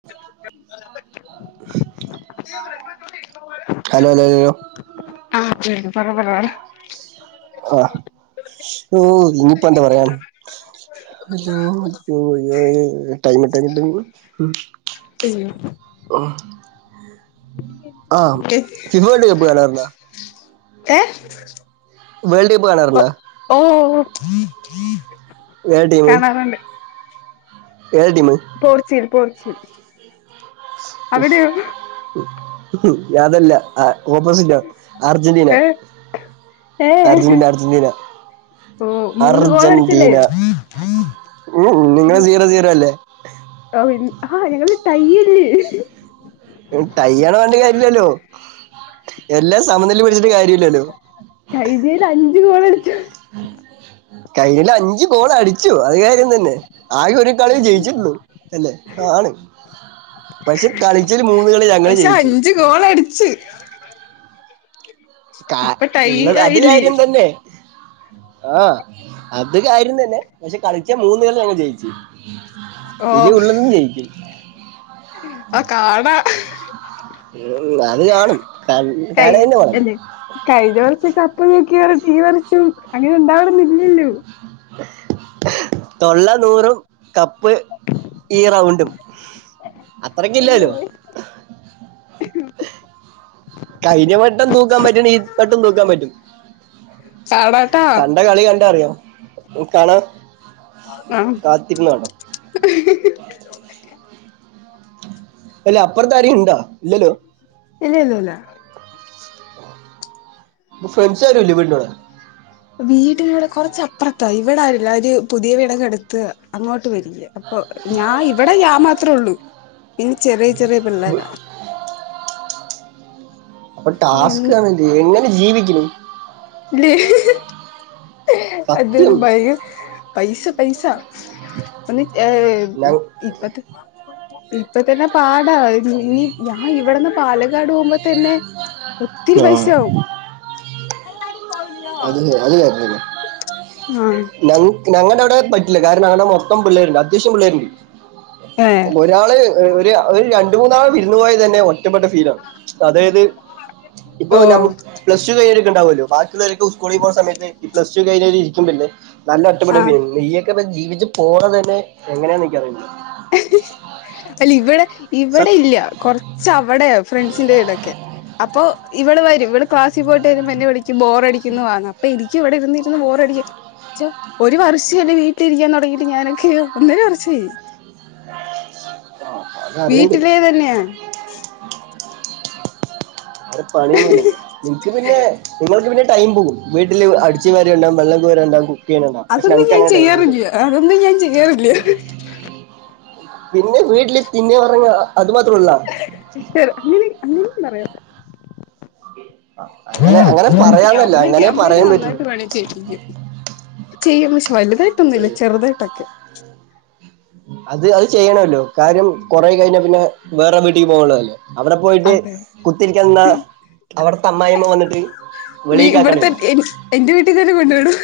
[unintelligible] ഹലോല്ലോ ബബരാാണ് [unintelligible] ആഹ് ഓ ഗ്രൂപ്പ്‌ എന്താ പറയാ ഹലോ ടൈം ഇട്ടാക്കുന്നുണ്ട് ഉ [unintelligible] ആഹ് ഫിഫേൾ [unintelligible] ഡ് കപ്പ് കാണാറുണ്ടാ ഏ വേൾഡ് കപ്പ് ഓ കാണാറിണ്ടാ ഓ [inaudible] ഏ ടീമ് കാണാറുണ്ട് പോർച്ചുഗൽ പോർച്ചുഗൽ ഉം അവിടെയോ അതല്ല ആ ഓപ്പോസിറ്റാ അർജന്റീന ഏ ഏ അർജന്റീന അർജന്റീന ഓ മൂന്ന് ഗോളടിച്ചില്ലേ അർജന്റീനാ നിങ്ങള് സീറോ സീറോ അല്ലേ [unintelligible] ആ ഞങ്ങള് ടയ്യല്ലേ ടയ്യാന്ന് പറഞ്ഞിട്ട് കാര്യല്ലില്ലോ എല്ലാം സമനില പിടിച്ചിട്ട് കാര്യലില്ലോ കഴിഞ്ഞേല് അഞ്ച് ഗോളടിച്ചു കയ്യില് അഞ് അഞ്ച് ഗോളടിച്ചു അത് കാര്യം തന്നെ ആകെ ഒരു കളി ജയിച്ചിട്ടുള്ളൂ അല്ലേ ആണ് പക്ഷെ കളിച്ചതില് മൂന്ന് കളി ഞങ്ങള് പക്ഷെ ജയിച്ചു അഞ്ച് ഗോളടിച്ച് കാ ഇപ്പൊ ടൈ ഉള്ളത് അത് ആയില്ലേ കാര്യം തന്നെ ആഹ് അത് കാര്യം തന്നെ പക്ഷെ കളിച്ച മൂന്ന് കളി ഞങ്ങ ജയിച്ച് ഓ ആ കാണാ ഉം, അത് കാണും കാ- കൈ കാണുക തന്നെ വേണം എല്ലാ കഴിഞ്ഞ ദെവസ ഇപ്പൊ നോക്കിയാ ടീവി വെച്ചും അങ്ങനെ ഉണ്ടാവണംന്നില്ലല്ലോ തൊള്ള നൂറും കപ്പ് ഈ റൗണ്ടും അത്രക്ക് അയ്യോ ഇല്ലല്ലോ കഴിഞ്ഞ വട്ടം തൂക്കാൻ പറ്റണേ ഈ വട്ടം തൂക്കാൻ പറ്റും കാണാട്ടാ കണ്ട കളി കണ്ടാ അറിയാം ഓകാണാ മം അല്ല അപ്പുറത്താരി ഇണ്ടാ ഇല്ലല്ലോ ഇല്ലില്ലില്ലാ ഫ്രണ്ട്സ് ആരൂല്ലേ വീടിൻ്റെവിടെ വീട്ടിലൂടെ കൊറച്ചപ്പുറത്താ ഇവിട ആരൂല്ലാ അവര് പുതിയ വീടെക്കൊ എടുത്ത് അങ്ങോട്ട് പോയ്രികാ ഞാൻ ഇവിടെ ഞാൻ മാത്രേള്ളു ഇനി ചെറിയ ചെറിയ പിള്ളേരാ അപ്പൊ ടാസ്കാണല്ലേ എങ്ങനെ ജീവിക്കുന്നൂ [unintelligible] സത്യം [unintelligible] പൈസ പൈസ [unintelligible] ഏ ഇപത്ത് ഇപ്പ തന്നെ പാടാ ഇനി ഞാൻ ഇവിടന്ന് പാല ക്കാട് പോകുമ്പോ തന്നെ ഒത്തിരി ഞാൻ ആഹ് പൈസാവും അത് അത് [unintelligible] ആഹ് ഞങ്ങക്ക് ഞങ്ങടെ പറ്റില്ലാ കാരണം അവിടെ മൊത്തം പിള്ളേരുണ്ട് അത്യാശ്യം പിള്ളേരുണ്ട് ഏഹ് ഒരാള് ഒരു ഒരു രണ്ട് മൂന്നാള് വിരുന്നു പോയ തന്നെ ഇഷ്ടപ്പെട ഫീലാ അതായത് ഇപ്പോ ഓ നമുക്ക് പ്ലസ് ടു കഴിഞ്ഞിട്ടിണ്ടാവല്ലോ ബാക്കിയുള്ള സ്കൂളിൽ പോവുന്ന സമയത്ത് ഈ പ്ലസ് ടു കഴിഞ്ഞ് ഇരിക്കു മ്പന്നെ നല്ല ഒറ്റപ്പെട്ട ആഹ് ഫീലാ ജീവിച്ചു പോണത് തന്നെ എങ്ങനെയാന്നെനിക്കറിയില്ലാ അല്ല ഇവിടെ ഇവിടെ ഇല്യാ കൊറച്ച് അവിടെയാ ഫ്രണ്ട്സിന്റെ വീടൊക്കെ അപ്പൊ ഇവള് വരും ഇവള് ക്ലാസ്സീ പോയിട്ട് വരുമ്പോ എന്റെ വിളിക്കും ബോറടിക്കുന്നു വാ എന്ന് അപ്പൊ എനിക്ക് എനിക്ക് ഇവിടെ ഇരുന്നിരുന്ന് ബോറടി ഒരു വർഷല്ലേ വീട്ടിലിരിക്കാൻ തൊടങ്ങിയിട്ട് ഞാനൊക്കെയാ ഒന്നര വർഷായി അതറിയണ്ട് വീട്ടിലേ തന്നെയാ വേറെ പണിയൊന്നൂല്ലേ നിനക്ക് പിന്നെ നിങ്ങക്ക് പിന്നെ ടൈം പോകും വീട്ടില് അടിച്ചു വാരാണ്ടാവും വെള്ളം കോരാൻ ഇണ്ടാവും അതൊന്നും ഞാൻ ചെയ്യാറില്ലാ അതൊന്നും ഞാൻ ചെയ്യാറില്ലാ പിന്നെ വീട്ടില് തിന്ന് ഒറങ്ങാ അങ്ങിനെ അങ്ങനെ പറയോ അങ്ങനെ അങ്ങനെ പറയാന്നല്ല അമ്മക്ക് അങ്ങനെ അമ്മക്ക് പറയാൻ പറ്റുള്ളൂ നന്നായിട്ട് പണി ചെയിപ്പിക്കും ചെയ്യും പക്ഷെ വലുതായിട്ടൊന്നും ഇല്ല ചെയ്- ചെറുതായിട്ടൊക്കെ അത് അത് ചെയ്യണല്ലോ കാര്യം കൊറ കഴിഞ്ഞ പിന്നെ വേറെ വീട്ടിലക്ക് പോകള്ളല്ലേ അവിടെ പോയിട്ട് അതെ കുത്തിരിക്കുന്ന അവിടുത്തെ അമ്മായിമ്മ വന്നിട്ട് ഇവിടത്തെ വെളിക്കാക്കണവരും. എന്റെ വീട്ടിൽ തന്നെ കൊണ്ടുവിടും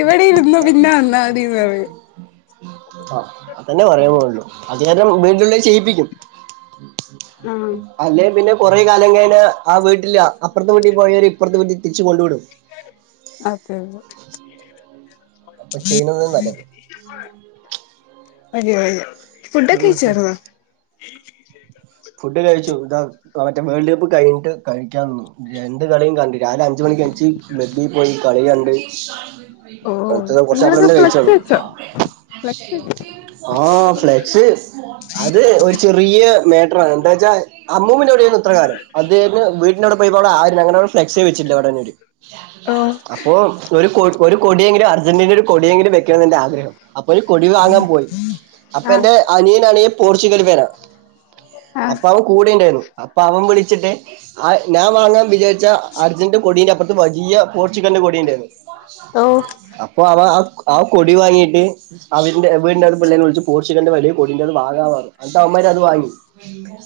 ഇവിടെ ഇരുന്നോ പിന്നെ വന്നാൽ മതിന്ന് പറയും ആ അതന്നെ പറയാൻ പോന്നുള്ളൂ അത് ചെയ്യാൻ വീട്ടിനെ ചെയ്യിപ്പിക്കും ആഹ് അല്ലെ പിന്നെ കൊറെ കാലം കഴിനെ ആ വീട്ടില്ല അപ്പറത്തെ വീട്ടി പോയവര് ഇപ്പുറത്തെ വീട്ടി തിരിച്ച് കൊണ്ട് വിടും അതെതെ അപ്പൊ ചെയാണത് നല്ലത് വരുവാവരുവാ ഉം ഫുഡൊക്കെ കഴി ഉം ച്ചേർന്നോ ആ മറ്റേ വേൾഡ് കപ്പ് കഴിഞ്ഞട്ട് കഴിക്കൻന്നു രണ്ട് കളി കണ്ടിട്ട് രാവിലെ അഞ്ചു മണിക്ക് എന്നീച്ച് ബെ്ബിൽ പോയി കളി കണ്ട് ഓ അന്ത വർഷ നിങ്ങളൊക്കെ എ ഫ്ലെക്സ് കയിിച്ചാലൂ വെച്ചോ ഫ്ലെക്സ് വെച്ചോ [unintelligible] ആ ഫ്ലെക്സ് അത് ഒരു ചെറിയ ട്രി എന്താ വച്ചാ അമ്മു ത്ര കാരം അതപോലെ വീട്ടവിടെ പോവിടെ ആങ്ങന ഫ്ലെക്സ് വെച്ചി അവിട ഓ അപ്പോ [unintelligible] ഒരു ഒരു കോടിയെ‌ക്കിലും അർജന്റീനയുടെ കൊടിയെക്കിലും വെക്കണംഎന്നാണ് എന്റെ ആഗ്രഹം അപ്പൊ ഒരു കൊടി വാങ്ങാൻ പോയി അപ്പൊ ആഹ് എന്റെ അനിയനണിയ പോർച്ചുഗൽ പേര ആഹ് അപ്പ അവൻ കൂടെ ഉണ്ടായിരുന്നു അപ്പൊ അവൻ വിളിച്ചിട്ട് ആ ഞാൻ വാങ്ങാൻ വിചാരിച്ച അർജന്റ് കൊഡിന്റെ അപ്പറത്ത് വലിയ പോർച്ചുഗൽ ഇന്റെ കൊടി ഉണ്ടായിരുന്നു ഓ അപ്പൊ അവ ആ കൊടി വാങ്ങയിട്ട് അവന്റെ വീടിന്റെത് പിള്ളേെ വിളിച്ച് പോർഷികളന്റെ വലിയ കൊടിറ അത് വാങ്ങാവാു അന്നട്ട് അവന്മാർ അത് വാങ്ങി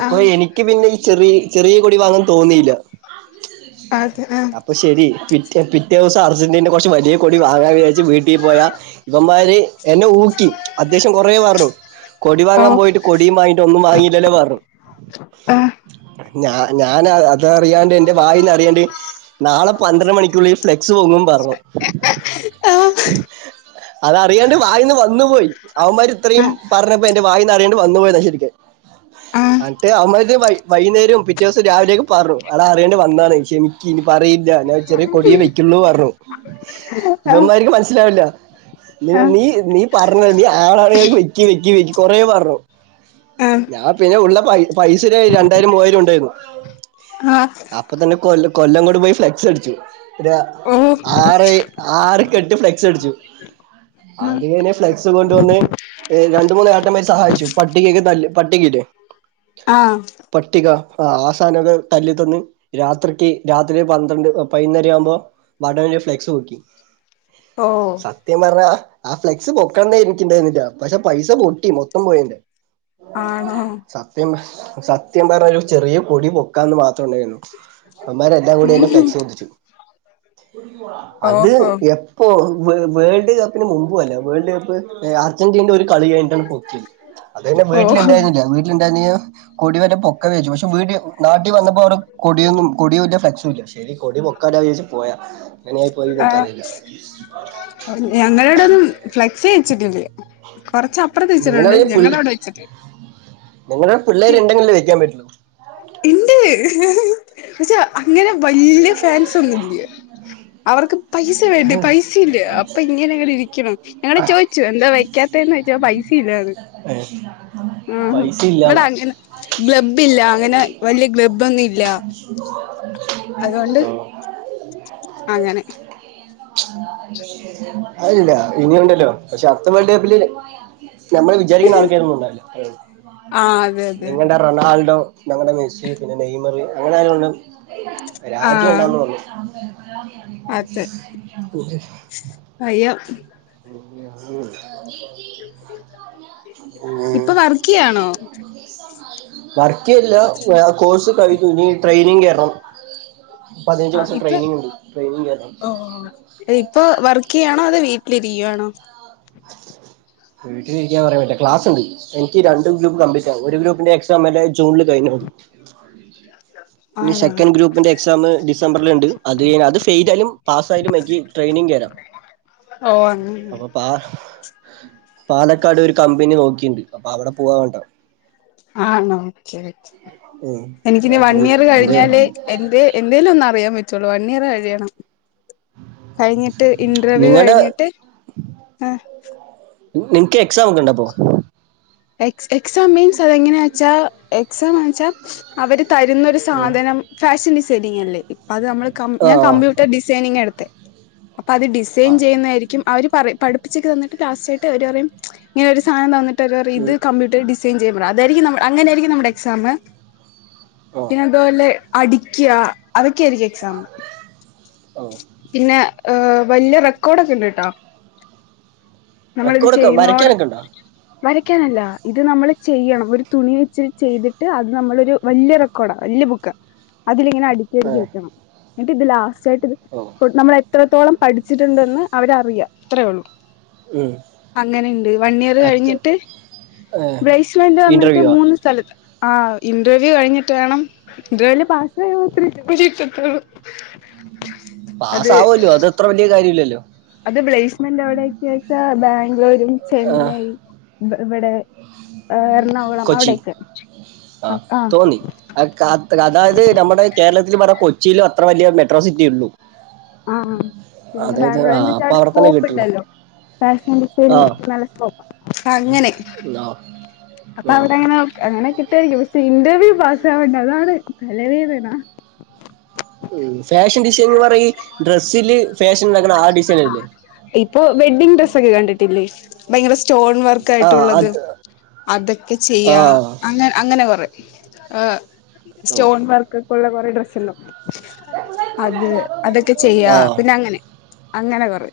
അപ്പൊ ആഹ് എനിക്ക് പിന്നെ ഈ ചെറിയ ചെറിയ കൊടി വാങ്ങാൻ തോന്നിയില്ല അ അതെ ആഹ് [unintelligible] അപ്പൊ ശരി പിറ്റേ പിറ്റേ ദിവസം അർജന്റീനെ കുറച്ച് വലിയ കൊൊടി വാങ്ങാൻ വിചാരിച്ചച്ച് വീട്ടീ പോയാ ഇവന്മാര് എന്നെ ഊക്കി അത്യാശ്യം കൊറെ പറഞ്ഞു കൊടി ഓ വാങ്ങാൻ പോയിട്ട് കൊടിയ വാങ്ങട്ട് ഒന്ന് വാങ്ങിട്ട് ആഹ് ഞ ഞാൻ അത അറിയാണ്ട് എന്റെ വായിന്ന് അറിയാണ്ട് നാളെ പന്ത്രണ്ട് മണിക്കുള്ളഈ ഫ്ലെക്സ് പോങ്ങും പറഞ്ഞു ആഹ് അത അറിയാണ്ട് വായിന്ന് വന്നുപോയി അവന്മാര് ഇത്രയും ആഹ് പറഞ്ഞപ്പോ എന്റെ വായിന്ന് അറിയാണ്ട് വന്നു പോയിന്നാ ശരിക്ക് ആ [inaudible] ആഹ് എന്നട്ട് അവമ്മത് വൈകുന്നേരം പിറ്റേ ദിവസം രാവിലെയേക്ക് പറഞ്ഞു അള അറിയേണ്ട വന്നതാണ് ക്ഷമിക്കക്ക് ഇനി പറയില്ല ഇല്ല ഞാൻ ചെറിയ കൊടിയെ വെക്കുള്ളൂ പറഞ്ഞു ഇവന്മാർക്ക് മനസ്സിലാവില്ല ആഹ് നീ നീ പറഞ്ഞ നീ ആളാഅറിയാതെ വെക്കി വെക്കി വെി കൊറ പറഞ്ഞു ഞാൻ പിന്നെ ഉള്ള പൈസ രണ്ടായിരം മൂവായിരം ഉണ്ടായിരുന്നു ആഹ് ആഹ് ആഹ് അപ്പൊ തന്നെ കൊ കൊല്ലകൊട് പോയി ഫ്ലെക്സ് അടിച്ചു ഓ ആറ് ആറ് കെട്ട് ഫ്ലെക്സ് അടിച്ചു അത് കഴിഞ്ഞ് ഫ്ലെക്സ് കൊണ്ടുവന്ന് രണ്ട മൂന്നാട്ടന്മാര് സഹായിച്ചു പട്ടികൾക്ക് നല്ലല് പട്ടികയില്ലേ ആഹ് പട്ടിക ആ ആസാനൊക്കെ തല്ലിത്തന്ന് രാത്രിക്ക് രാത്രി പന്ത്രണ്ട് പതിനൊന്നര ആവുമ്പോൾ വട ഫ്ലെക്സ് പോക്കി ഓ സത്യം പറഞ്ഞാ ആ ഫ്ലെക്സ് പൊക്കന്ന എനക്ക്ണ്ടായിുന്നില്ല പക്ഷെ പൈസ പൊട്ടി മൊത്തം പോയിന്റെ ആണോ സത്യം സത്യം പറഞ്ഞ ഒരു ചെറിയ കൊടി പൊക്കാന്ന് മാത്രം ഉണ്ടായിരുന്നു അവന്മാരെ എല്ലാ കൂടി എന്റെ ഉം ഫ്ലെക്സ് പൊന്തിച്ചു അത് ഓഹോ എപ്പൊ വേവേൾഡ് കപ്പിന് മുമ്പും അല്ല വേൾഡ് കപ്പ് അർജന്റീനയുടെ ഒരു കളിയായിട്ടാണ് പൊട്ടി അത് തന്നെ ഓഹ് വീട്ടിലിണ്ടായിരുന്നില്ല വീട്ടിലിണ്ടായിരുന്ന കൊടിവരെ പൊക്ക വേക്ക വോ ട്യുഷൻവീട്ടില് നാട്ടിൽ വന്നപ്പോ അവ കൊടിയൊന്നും കൊടിയും ഫ്ലെക്സ ഇല്ല ശരി കൊടി പൊക്കാല വിചാരിച്ച് പോയതാ ആ ഞങ്ങളോട ഒന്നും ഫ്ലെ ളക്സ് വെച്ചിട്ടില്ലോ കൊറച്ച അപ്പുറത്ത് വച്ചിട്ടുണ്ട് നിങ്ങളുടെ ഞങ്ങളൾ പിള്ളേ അവിടെ വെച്ചിട്ടില്ല നിങ്ങളുടെ പിള്ളേര് ഉണ്ടെങ്കിലെവെക്കാൻ പറ്റുള്ളൂ ഇണ്ട് പക്ഷെ അങ്ങനെ വലിയ ഫാൻസ് ഒന്നും ഇല്ല അവർക്ക് പൈസ വേണ്ട പൈസ ഇല്ലഅപ്പൊ ഇങ്ങനെ ഇങ്ങെ ഇരിക്കണം ഞങ്ങൾ ചോദിച്ചു എന്താ വെക്കാത്തന്ന് ചൊദിച്ചുപൈസ ഇല്ലതെ ഏ പൈസ ഇല്ല ഇവിടെ അങ്ങനെ ഗ്ലബ്ബ് ഇല്ല അങ്ങനെ വലിയ ഗ്ലബ്ബന്നും ഇല്ല അതുകൊണ്ട് അ അങ്ങനെ അയില്ല ഇനിയുണ്ടല്ലോ പക്ഷെ അടുത്ത വേൾഡ് കപ്പില് നമ്മൾ വിചാരിക്കുന്ന ആൾക്കതൊന്നും ഉണ്ടാവില്ല ആഹ് അതെ അതെ അതെ നിങ്ങളുടെ റൊണാൾഡോ ഞങ്ങളുടെ മെസ്സി പിന്നെ നെയ്മറി അങ്ങനെ ആ രാജ്യം ആഹ് ഉണ്ടാവന്ന് പറഞ്ഞു അതെ [unintelligible] അയ്യോ [unintelligible] ഇപ്പൊ വർക്ക് ചെയ്യാണോ വർക്ക്ല്ല കോഴ്സ് കഴിഞ്ഞു ഇനി ട്രെയിനിങ് കയറണം പതിനഞ്ച് ആ മാസം ഇപ്പൊ ട്രയിനിങ് ഉണ്ട് ട്രെയിനിങ് കേറണം ഓ ഇപ്പൊ വർക്ക് ചെയ്യാണോ അത വീട്ടിലിരിക്കുവാണോ വീട്ടിൽരിക്കൻയാൻ പറ്റ ക്ലസ് ഉണ്ട് എനി രണ്ട് ഗ്രൂ്പ്പ് കപ്പ്ലീറ്റ് ആ ഒരു ഗ്രൂപ്പിന്റെ എക്സാം ജൂണിൽ കഴിഞ്ഞു അ ഇ ആണോ സെക്കൻഡ് ഗ്രൂപ്പിന്റെ എക്സാം ഡിസംബറില് ഉണ്ട് അത് അത് ഫെൽ ആ യാലും പാസ് ആയാലു ഒരു മക്കിട്രെയിനിങ് കൊറം ഓ അങ്ങനെ അപ്പൊ പാലക്കാട് ഒരു കമ്പനി നോക്കിയിണ്ട് അപ്പൊ അവിടെ പോവാ വേണ്ടത് ആണോ ഒക്കെ ഉം എനിക്കിനി വൺ അപ്പൊ ഇയർ എന്ത് കഴിഞ്ഞാലെ എന്തേലും ഒന്ന്അറിയാൻ പറ്റോ ഒരു വണിയർ കഴിയണം കഴിഞ്ഞിട്ട് ഇന്റർവ്യൂ നിങ്ങളുടെ കഴിഞ്ഞിട്ട് ആഹ് നിനക്ക് എക്സാം ഒക്കെ ഉണ്ടോഅപ്പൊ എക് എക്സാം മീൻസ് അതെങ്ങനെയാ വച്ചാൽ എക്സാംന്ന് വെച്ചാ അവര് തരുന്നൊരു ഉം സാധനം ഫാഷൻ ഡിസൈനിങ് അല്ലേ ഇപ്പം അത് നമ്മൾ കം ഞാൻ ആഹ് കമ്പ്യൂട്ടർ ഡിസൈനിങ്ങ് എടുത്ത അപ്പൊ അത് ഡിസൈൻ ആഹ് ചെയ്യുന്നതായിരിക്കും അവര് പറയും പഠിപ്പിച്ചൊക്ക തന്നിട്ട് ലാസ്റ്റ് ആയിട്ട് പറയും ഇങ്ങനെ ഒരു സധനം തന്നിട്ട് ഇ ഉം. കമ്പ്യൂട്ടർ ഡിസൈൻ ചെയ്യാൻ പറയും അതായിരിക്കും ന അങ്ങനെ ആയിരിക്കും നമ്മുടെ എക്സാമ് ഓ പിന്നെ അതുപോലെ അടിക്കുക അതൊക്കെയായിരിക്കും എക്സാമ്പിൾ ഓ പിന്നെ ഏ വലിയ റെക്കോർഡൊക്കെ ഇണ്ട് ട്ടോ നമ്മളിത് റെക്കോർഡൊക്കെ ചെയ്യുന്ന വടെ വരയ്ക്കാനൊക്കെ ഉണ്ടോ വരയ്ക്കാനല്ല ഇത് നമ്മള് ചെയ്യണം ഒരു തുണി വെച്ച്ട്ട് ചെയ്തിട്ട് അത് നമ്മളൊരു വലിയ റെക്കോർഡാണ് വലി ഒറ്റ ബുക്കാ അതിലിങ്ങനെ അടുക്കി അടി ഏ വെക്കണം എന്നിട്ട് ഇത് ലാസ്റ്റ് ആയിട്ട് ഓ നമ്മൾ എത്രത്തോളം പഠിച്ചിട്ടുണ്ടെന്ന് അവരറിയ ഇത്രേയള്ളൂ ഉം. അങ്ങനെയുണ്ട് വൺ ഇയർ അത് കഴിഞ്ഞിട്ട് ഏ ബ്രൈശ്ലലന്റ ‌വന്നിട്ട് ഇന്റർവ്യൂവാ മൂന്ന് സ്ഥലത്ത് ആഹ് ഇന്റർവ്യൂ കഴിഞ്ഞിട്ട് വേണം ഇന്റർവ്യൂൽ പാസ് ആയാൽ മാത്രം ജോലി കിട്ടുള്ളൂ പാസ്ആവുല്ലോ അത്ര വലിയ കാര്യം മല്ലല്ലോ അത് പ്ലേസ്മെന്റ് എവിടെക്കെ വെച്ചാ ബാംഗ്ലൂരും ആ, ചെന്നൈ ഇവിടെ എറണാകുളം കൊച്ചി അവിടെക്കെ ആ തോന്നി കാത് അതായത് നമ്മുടെ കേരളത്തില് പറ കൊച്ചിയിലോ അത്ര വലിയ മെഡ്രോ സിറ്റിയ ഉള്ളു ആഹ് പിന്നെ ആ ബാംഗ്ലൂർന്ന് വെച്ചാ അപ്പൊ അവിടെ തന്നെ സ്കോപ്പ് കിട്ടുള്ളൂ ഉണ്ടല്ലോ ഫാഷൻ ആ ഡിസൈനിങ് ഒ നല്ല സ്കോപ്പ് അ അങ്ങനെ ആ, അപ്പൊ ഓ അവിടെങ്ങനെ അങ്ങനെെ രിക്കും പക്ഷെ ഇന്റെർവ്യൂ പാസാവണ്ടേ അതാണ് തലവേദന ഉം ഫാഷൻ ഡിസൈൻന്ന് പറഞ്ഞ ഡ്രസ്സില് ഫാഷൻാക്ക ആ- ഡിസൈൻ അല്ലേ ഇപ്പോ വെഡ്ഡിങ് ഡ്രസ്ക്കെ കണ്ടിട്ടില്ലേ ഭയങ്കര സ്റ്റോ- ആ വർക്കായിട്ടുള്ളത് അത് അതൊക്കെ ആ ചെയ്യാ അങ്ങ അങ്ങനെ കൊറെ- ആ ഓ സ്റ്റോൺ വർക്ക് ഒക്കെ ഉള്ള കുറെ ഡ്രസ്സല്ലോ അത് അതൊക്കെ ചെയ്യാ ആ പിന്നെ അങ്ങനെ അങ്ങനെ കുറെ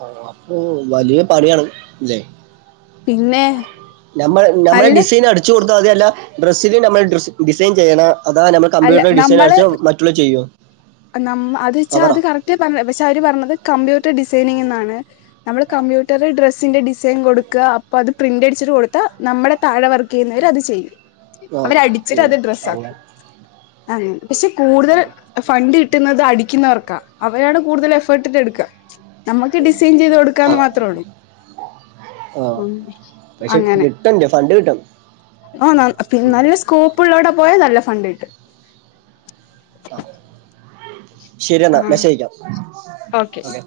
ആ അപ്പൊ വലിയ പണിയാണ് ഇല്ലെ പിന്നെ ഞമ്മൾ നമ്മളെ നല്ല ഡിസൈൻ അടിച്ചു കൊടുത്താൽ അതല്ല ഡ്രസ്സില് ഞമ്മെ ഡ്ര ഡിസൈൻ ചെയ്യണം അതാണ് ഞമ്മൾ കമ്പ്യൂട്ടറിൽ ഡിസൈൻ അടച്ചോ മറ്റുള്ള ചെയ്യോ? അത് നമ്മ അത് വെച്ചാ അവറ കറക്റ്റ് പറഞ്ഞ പക്ഷെ അവര് പറഞ്ഞത് കമ്പ്യൂട്ടർ ഡിസൈ ഡിസൈനിംങ്ങാണ് നമ്മള് കംമ്പ്യൂട്ടറ് ഡ്രസ്സിൻ്റെ ഡിസൈനിംങ് കൊടുക്കാ അപ്പോ അത് പ്രിൻ്റടിച്ചിട്ട് കൊടുത്താ ന നമ്മടെ താഴെവർക്ക് ചെയ്യുന്നവര് അത് ചെയ്യും ആ അവരടിച്ചിട്ട് ഉം, അത് ഡ്രസ്സ് അങ്ങനെ ആക്കും അങ്ങനെ പക്ഷെ ആ, കൂടുതൽ ഫണ്ട് കിട്ടുന്നത് അടിക്കുന്നവർക്കാ അവരാണ് കൂടുതൽ എഫേർട്ടിട്ട എടുക്കുക നമ്മുക്ക് ഡിസൈൻ ചെയ്ത് ആ കൊടുക്കാന്ന് മാത്രേ ഉള്ളൂ ആ ഉം പക്ഷെ അങ്ങനെ കിട്ടണ്ടേ ഫണ്ട് കിട്ടും ആ നന്നാ പിന്നെ ഉം. നല്ല സ്കോപ്പ് ഉള്ളവടെ പോയാ നല്ല ഫണ്ട് കിട്ട് ശരിയെന്നാ ആഹ് മെശേയിക്കാം ഓക്കെ